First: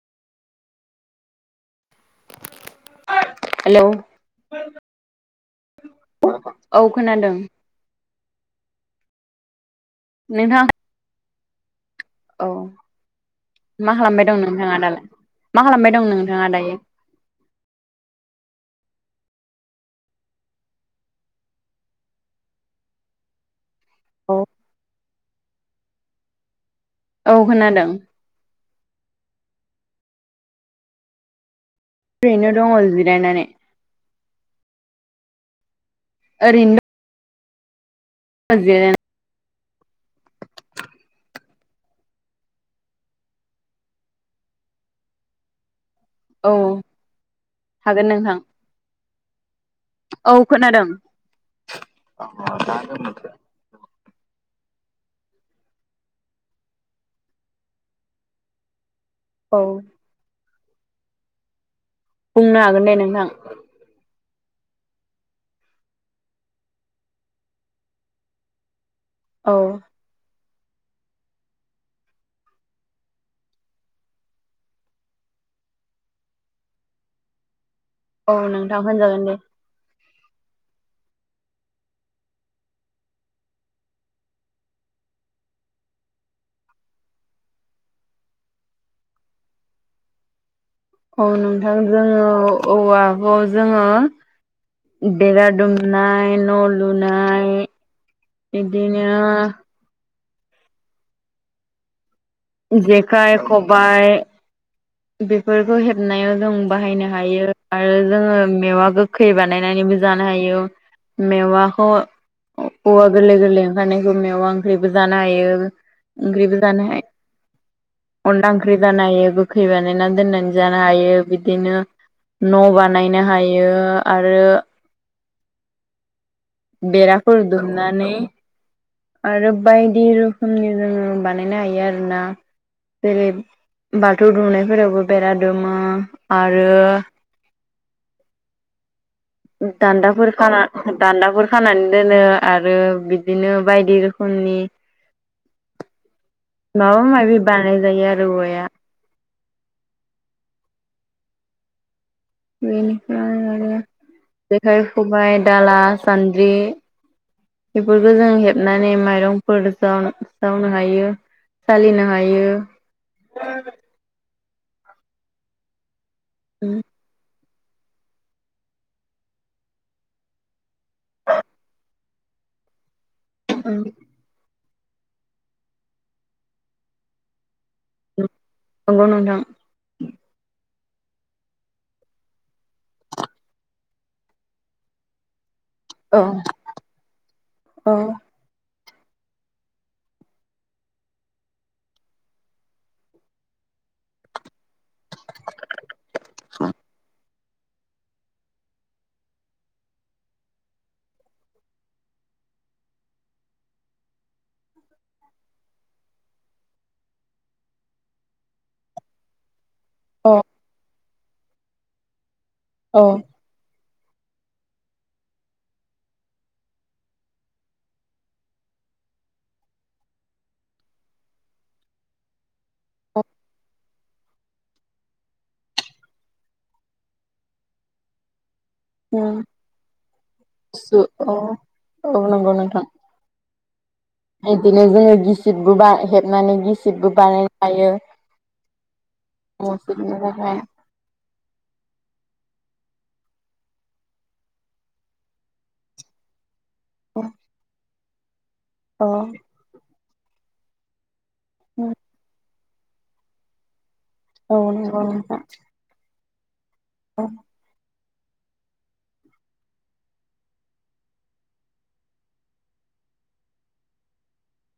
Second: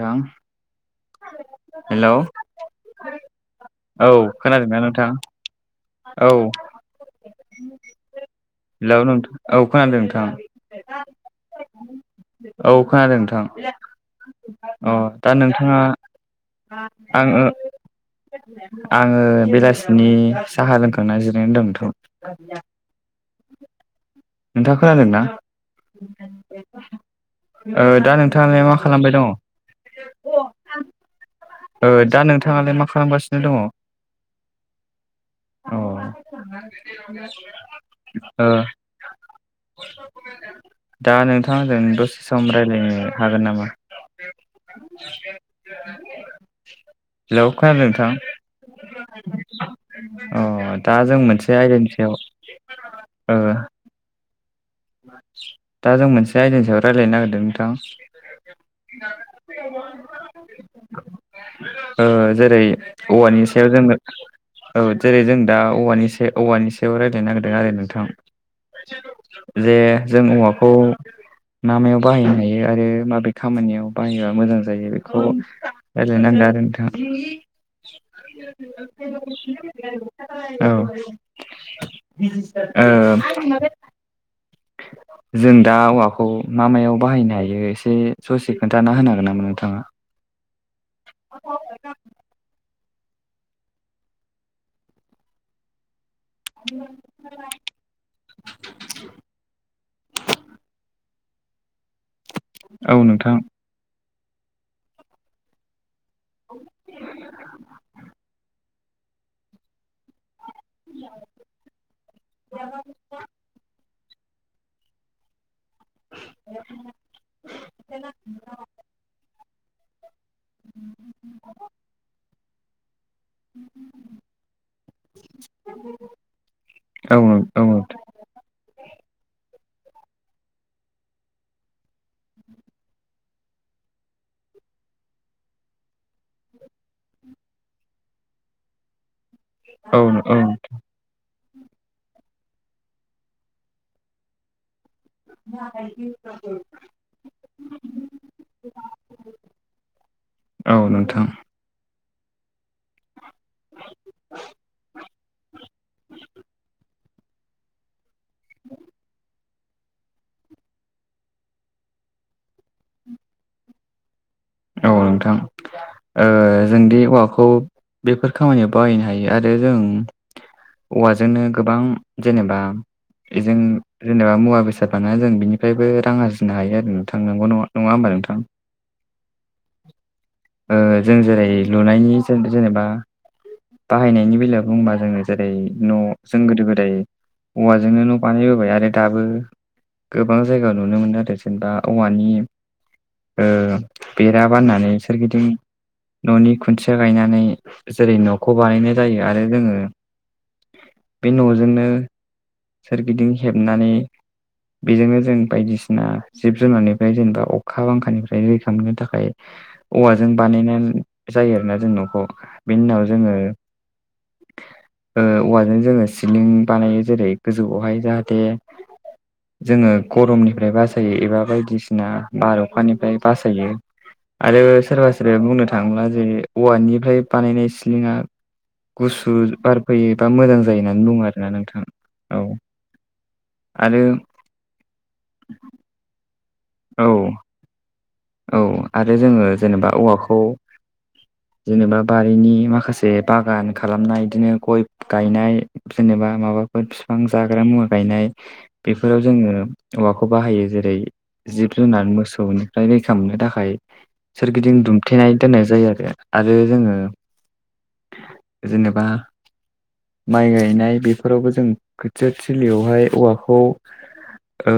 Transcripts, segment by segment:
रां hello hello औ खोनादों ना नोंथां? औ औ खोनादों। हेलौ नोंथां औ खोनादों नोंथां। औ खोनादों नोंथां मा खालामबाय दं नोंथाङा अ दालाय दा मा नोंथाङा खालामबाय दं नोंथाङा दायो आङो आङो बेलासिनि साहा लोंखां ना जिरायनो दंथ' औ। नोंथाङा खोनादों ना? औ खोनादों ओ दा नोंथाङालाय मा खालामबाय दं? ओ दा ओरैनो दङ नोंथाङालाय मा खालामगासिनो जिरायनानै दङ? अ ओ। ओरैनो दङ जिरायनानै [unintelligible] दा नोंथांजों दसे सम रायज्लायनो हागोन नामा? औ हेल' खोनादों नोंथां? औ अ खोनादों दा जों मोनसे आयदानि सायाव ओ दा जों मोनसे आयदानि सायाव रायलायनो नागिरदों नोंथां। औ ओ बुंनो जेरै हागोन दे नोंथां औवानि सा सायाव जोङो औ जेरै जों दा औवानि सा औवानि सायाव रायज्लायनो नागिरदों आरो नोंथां। औ जे जों औवाखौ मा मायाव बाहायनो हायो आरो माबे खामानियाव बाहायबा मोजां जायो बेखौ [unintelligible] आरो नोंथां। औ नोंथां होनजागोन दे। औ। ओ [unintelligible] जों दा औवाखौ मा मायाव बाहायनो हायो एसे ससे खोन्थाना होनो हागोन नामा नोंथाङा? औ नोंथां जोङो औवाखौ जोङो बेरा दुमनाय न' लुनाय, बिदिनो औ नोंथां जेखाय खबाइ बेफोरखौ हेबनायाव जों बाहायनो हायो आरो जोङो मेवा गो खै बानायनानैबो जानो हायो। मेवाखौ ओ औ गोरलै गोरलै ओंखारनायखौ मेवा ओंख्रिबो जानो हायो। ओंख्रिबो जानो हाय, अनला ओंख्रि जानो हायो। खै बानायनानै दोननानै जानो हायो। बिदिनो न' बानायनो हायो आरो [unintelligible] औ बेराफोर औ दुमनानै आरो बायदि रोखोमनि जोङो बानायनो हायो आरोना। जेरै बाथौ दुमनायफोरावबो बेरा दुमो आरो औ दान्दाफोरखाना दान्दाफोर खानानै दोनो आरो बिदिनो बायदि रोखोमनि माबा माबि बानाय जायो आरो औवाया। औ नोंथां। बेनिफ्राय आरो जेखाइ, खबाइ, दाला, सान्द्रि बेफोरखौ जों हेबनानै माइरं फोर जाव जावनो हायो, सालिनो हायो। औ नोंथां ओ जोंदि औवाखौ बेफोर खामानियाव बाहायनो हायो आरो जों औवाजोंनो गोबां जेनेबा बेजों जेनेबा मुवा बेसाद बानायना जों बिनिफ्रायबो रां आरजिनो हायो आरो नोंथां, नंगौ ना नङा? नङा होमबा नोंथां? नंगौ नोंथां। ओ जों जेरै लुनायनि जों जेनेबा बाहायनायनि बेलायाव बुंबा जोङो जेरै न' औ जों गोदो गोदाय औ औवाजोंनो न' बानायबोबाय आरो दाबो गोबां जायगा नुनो मोनो आरो जेनेबा औवानि ओ बेरा बाननानै सोरगिदिं न'नि खुन्थिया गायनानै जेरै न'खौ बानायनाय जायो आरो जोङो बे न'जोंनो सोरगिदिं हेबनानै बेजोंनो जों बायदिसिना जिब जुनारनिफ्राय जेनेबा अखा बांखानिफ्राय जों रैखा खालामनो थाखाय औवाजों बानायनाय जायो आरोना जों नखौ। बेनि औ उनाव जोङो ओ औवाजों जोङो सिलिं बानायो जेरै गोजौआवहाय जाहाथे जोङो गरमनिफ्राय बासायो एबा बायदिसिना बार अखानिफ्राय बासायो। आरो सोरबा सोरबाया बुंनो थाङोब्ला जे औवानिफ्राय बानायनाय सिलिंआ औ गुसु बार फैयो बा मोजां जायो सु होननानै बुङो औ आरोना नोंथाङा। औ। नंगौ नोंथां आरो बिदिनो जोङो गिसिबबो बा हेबनानै औ गिसिबबो बानायनो हायो। औ। आरो जोङो न' जेनेबा सिबनो औवाखौ थाखाय जेनेबा बारिनि माखासे बागान खालामनाय बिदिनो गय गायनाय जेनेबा माबा बे फिफां जाग्रा मुवा गायनाय अ बेफोराव जोङो औवाखौ बाहायो, जेरै औ जिब-जुनार मोसौनिफ्राय रैखा मोननो थाखाय सोरगिदिं नंगौ दुमथेनाय नोंथां दोननाय जायो आरो आरो जोङो औ जेनेबा माइ गायनाय बेफोरावबो जों खोथिया थिलियावहाय औवाखौ ओ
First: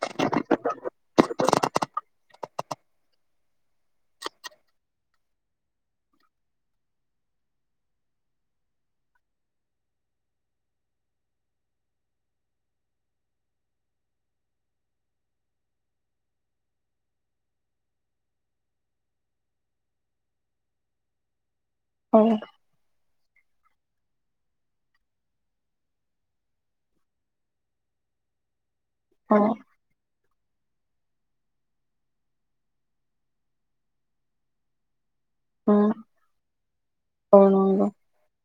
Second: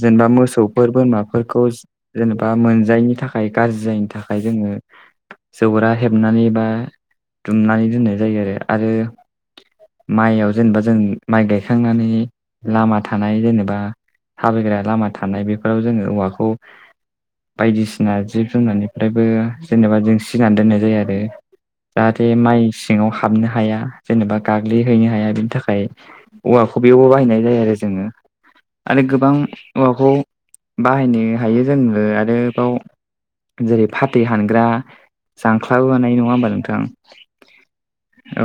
जेनेबा मोसौफोर बोरमाफोरखौ जेनेबा मोनजायैनि थाखाय गाज्रि जायैनि थाखाय जोङो जौरा हेबनानै बा दुमनानै दोननाय जायो आरो आरो माइयाव जेनेबा जों माइ गायखांनानै लामा थानाय जेनेबा थाबायग्रा लामा थानाय बेफोराव जोङो औवाखौ बायदिसिना जिब जुनारनिफ्रायबो जेनेबा जों सिनानै दोननाय जायो आरो औ जाहाथे माइ सिङाव हाबनो हाया जेनेबा गाग्लिहैनो हाया बिनि थाखाय औवाखौबियावबो बाहायनाय जायो आरो जोङो आरो गोबां औ औवाखौ बाहायनो हायो जोङो आरोबाव जेरै फाथै हानग्रा जांख्लाबो उम बानायो नङा होमबा नोंथां औ नंगौ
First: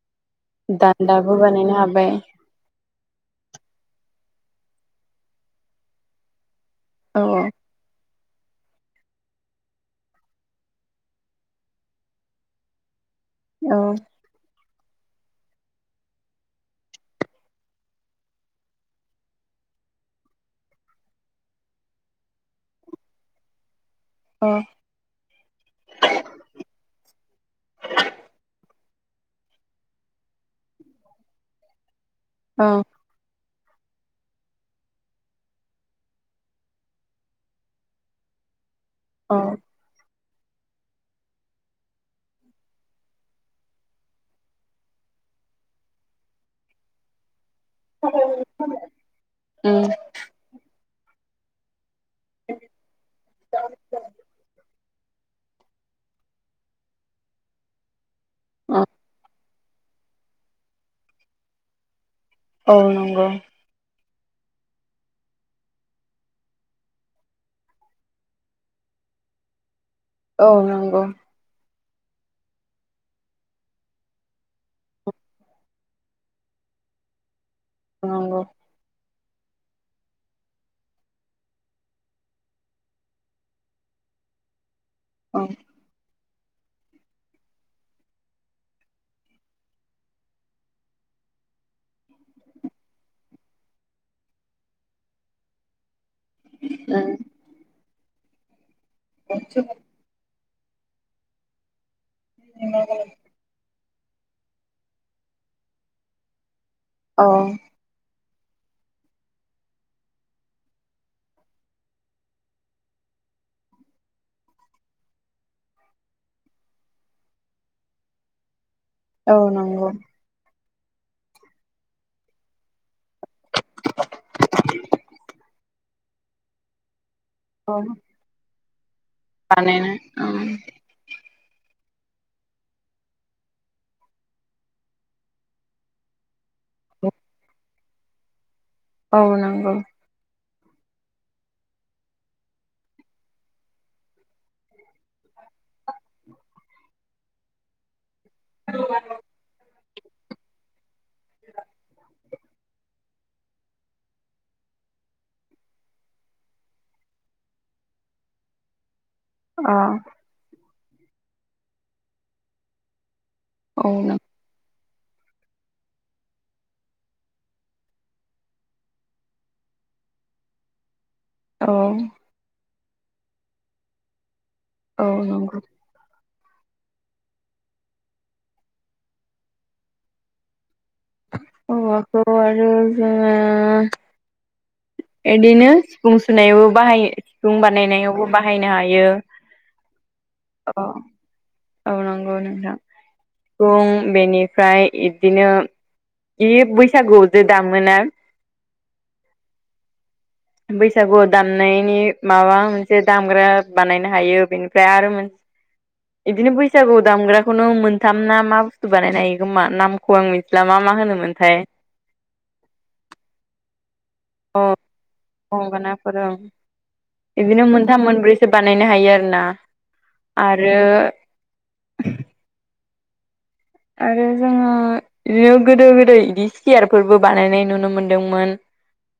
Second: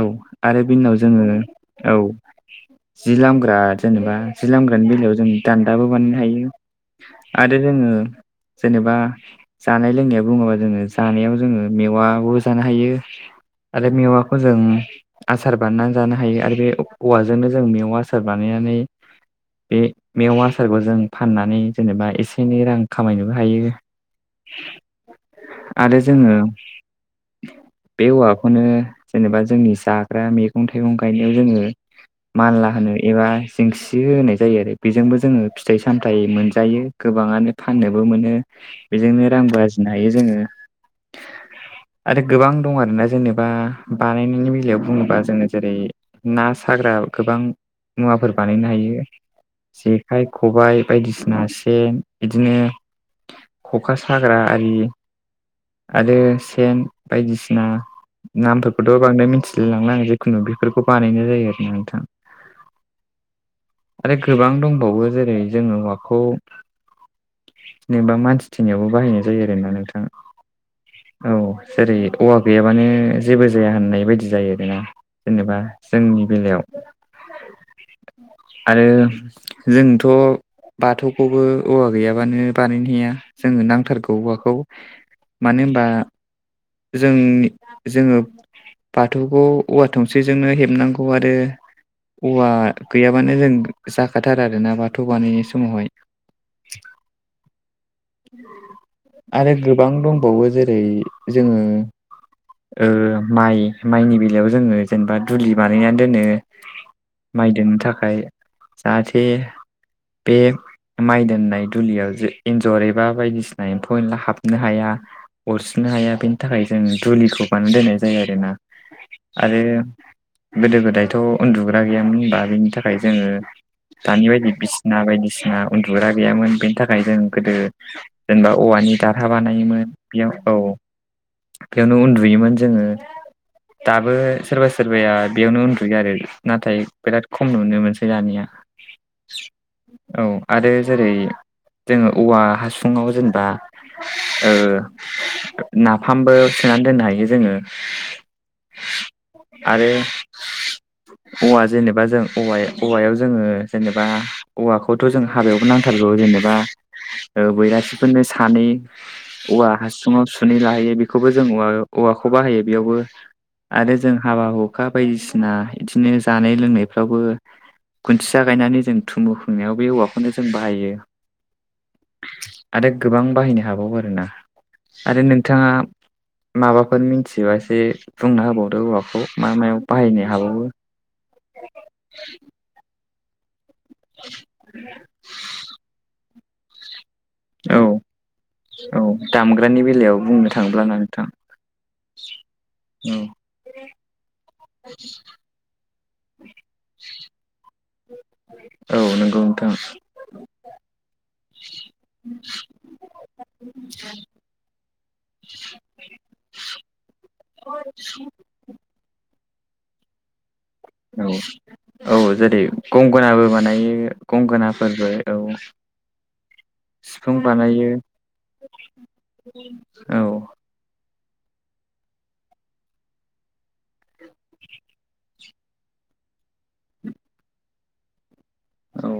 औ आरो बिननाव जोङो दान्दाबो बानायनो औ हाबाय जि लोमग्रा जेनेबा जि लोमग्रानि बेलायाव जों दान्दाबो बानायनो हायो औ आरो जोङो जेनेबा जानाय लोंनाया बुङोबा जोङो जानायाव जोङो मेवो जानो हायो औ आरो मेवा खौ जों आसार बानायनानै जानो हायो आरो बे औवाजोंनो जों मेवआ आसार बानायनानै बे मेव आसारखौ जों फाननानै जेनेबा एसे एनै रां खामायनोबो हायो अ आरो जोङो बे औवाखौनो जेनेबा जोंनि जाग्रा मैगं थाइगं गायनायाव जोङो औ मानला होनो एबा जेंसि होनाय जायो आरो बेजोंबो जोङो फिथाइ सामथाय मोनजायो गोबाङानो फाननोबो मोनो बेजोंनो औ रां बजिनो हायो जोङो आरो गोबां दं आरोना जेनेबा बानायनायनि बेलायाव बुङोबा जोङो जेरै ना साग्रा गोबां मुवाफोर बानायनो हायो उम जेखाइ खबाय बायदिसिना सेन बिदिनो खखा साग्रा आरि आरो सेन बायदिसिना औ नामफोरखौथ' बांद्राय मिथि सिलिलांनोङो जखुनु बेफोरखौ बानायनाय जायो आरोोना नोंथाङा औ नंगौ आरो गोबां दंबावो जेरै जोङो हौवाखौ नोंबा मानसि थनिावबो बाहायनाय जायो आरो ना नोंथाङा औ नंगौ औ जेरै औवा गैयाबानो जेबो जाया होननाय बायदि जायो आरोना जेनेबा जोंनि बेलायाव नंगौ आरो जोंथ' बाथौखौबो औवा गैयाबानो बानायनोहैया जोङो नांथारगौ औवाखौ औ उम मानो होनबा जोंनि जोङो बाथौखौ औवा थंसे्जोंनो हेबनांगौ आरो औवा गैयाबानो जों जाखाथार आरोोना बाथौ बानायनाय समावहाय ओ [unintelligible] आरो गोबां दंबावो जेरै जोङो ओ माइ माइनि बेलायाव जोङो जेनेबा दुलि बानायनानै दोनो औ माइ दोननो थाखाय जाहाथे बे माइ दोननाय दुलियाव जरैबा बायदिसिना एम्फौ एनला हाबनो हाया अरसि्रिनो हाया बेनि थाखाय जों दुलिखौ बानाय दोननाय जायो आरोोना औ आरो नंगौ गोदो गोदायथ' उन्दुग्रा गैयामोन होनबा बेनि थाखाय फ्राय जोङो दानि बायदि बिसिना बायदिसिना उन्दुग्रा गैयामोन बेनि थाखाय जों गोदो औ जेनेबा औवानि दारहा बानायोमोन बेयाव औ बेयावनो उन्दुयोमोन जोङो दाबो सोरबा सोरबाया बेयावनो उन्दुयो आरो नाथाय बिराद खम नुनो मोनसै दानिया मावनांगौ औ आरो जेरै जोङो औवा हासुङाव जेनेबा नाफामबो सोनानै दोननो हायो जोङो ब आरो औवा जेनेबा जों औव औवायाव जोङो जेनेबा औवाखौथ' जों हाबायावबो नांथारगौ जेनेबा बैरासिफोरनो सानै औवा अ हासुङाव सुनै लाहैयो बेखौबो जों औवा औवाखौ बाहायो बेयावबो औ आरो जों हाबा हु अखा बायदिसिना बिदिनो जानाय लोंनायफ्रावबो गुन्थिया गायनानै जों थुमु खुंनायाव बे औवाखौनो जों बाहायो औ आरो गोबां बाहायनो हाबावो आरोोना औ आरो नंगौ नोंथाङा माबाफोर मिथिबा एसे बुंना होबावदो औौवाखौ मा मायाव बाहायनो हाबावो अ माथ आरो आ [inaudible] बिदिनो सिफुं सुनायावबो बाहायो दुं औ बानायनायावबो बाहायनो औ हायो दामग्रानि बेलायाव बुंनो अ थाङोब्लाना नोंथां औनांगौ नोंथां औ फ बेनिफ्राय बिदिनो बे बैसागुआव ज दामोना औ नोंगौ नोंथां बैसागुआव दामनायनि माबा मोनसे दामग्रा बानायनो हायो बेनिफ्राय आरो मोनसे बिदिनो बैसागु दामग्राखौनो मोनथाम ना मा बुस्थु बानायनाय हायो होमा नामखौ आं मिथिला मा मा औ होनोमोनथाय औ जेरै गंगनाबो मानायो औगोन फ [inaudible] सिफुं बिदिनो बानायो मोनथाम मोनब्रैसो बानायनो हायो आरो ना औ आरो आरो जोङो बिदिनो गोदो गोदाय इदि सियारफोरबो बानायनाय नुनो मोनदोंमोन। औ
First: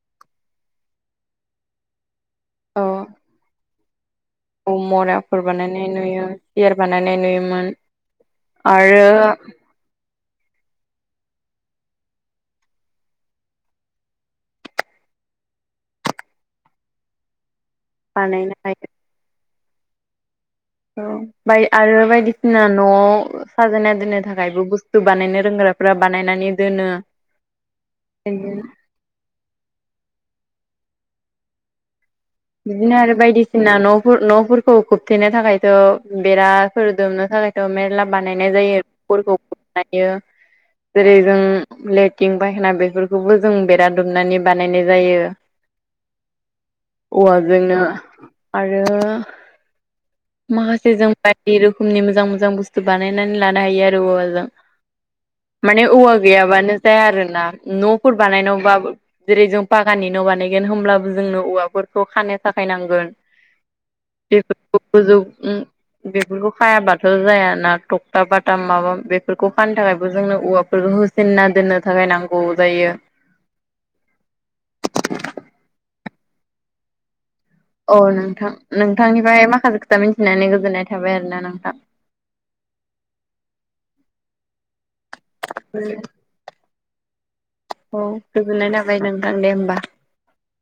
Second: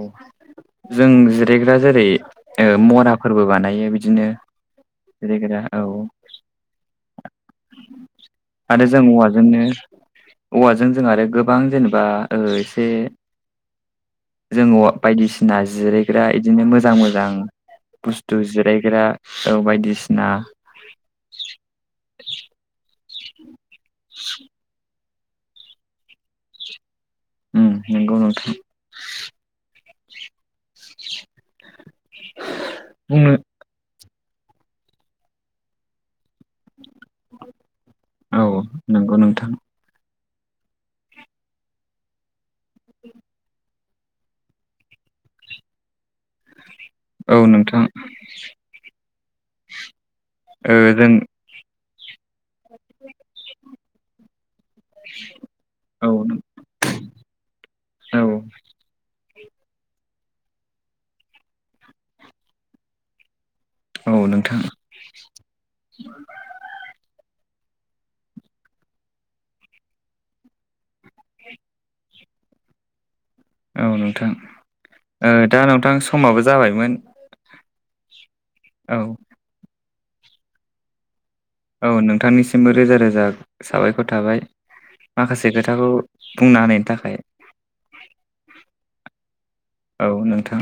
जों जिरायग्रा जेरै औ मराफोरबो बानायो बिदिनो औ मराफोर जिरायग्रा औ बानायनाय नुयो सियार बानायनाय नुयोमोन। जों आरो औवाजोंनो औवाजों जों आरो गोबां जेनेबा ओ एसे जोङो बायदिसिना जिरायग्रा बिदिनो मोजां मोजां बुस्थु बानायनो हायो जिरायग्रा। औ बायदिसिना ाय आरो बायदिसिना न'आव साजायना दोननो थाखायबो बुस्थु बुस्थु बानायनो रोंग्राफ्रा बानायनानै दोनो नोंगौ नोंथां [inaudible] बिदिनो आरो बुंनो बायदिसिना न' न'फोरखौ खोबथेनो थाखायथ' बेरा फोर दुमनो थाखायथ' मेरला औ बानायनाय नंगौ जायोफोरखौ नोंथां जेरै जों लेट्रिन बायहना बेफोरखौबो जों बेराद मोनानै बानायनाय जायो औ औवाजोंनो नोंथां आरो माखासे जों [unintelligible] रोखोमनि मोजां मोजां बुस्थु बानायनानै लानो हायो आरो औवाजों। माने औवा गैयाबानो जाया आरोना नफोर औ बानायनायावबाबो जेरै जों पागाननि बानायगोन हब्लाबो जोंनो औवाफोरखौ खानो थाखाय नांगोन औ बे नोंथां गोजौ उम बेफोरखौ खायाबाथ जाया ना थक्था बाथाम माबा बेफोरखौ खानो थाखायबो जोंनो औवाफोरखौ हो सिन्ना दोननो थाखाय नांगौ जायो। औ नोंथां ओ दा नोंथां समाबो जाबायमोन। औ नोंथां औ नोंथांनिफ्राय माखासे खोथा मिथिनानै गोजोननाय थाबाय आरो ना नोंथां। औ नोंथांनिसिमबो रोजा रोजा साबायखर थाबाय माखासे खोथाखौ बुंना होनायनि थाखाय। औ गोजोननाय जाबाय नोंथां दे होमबा। औ नोंथां।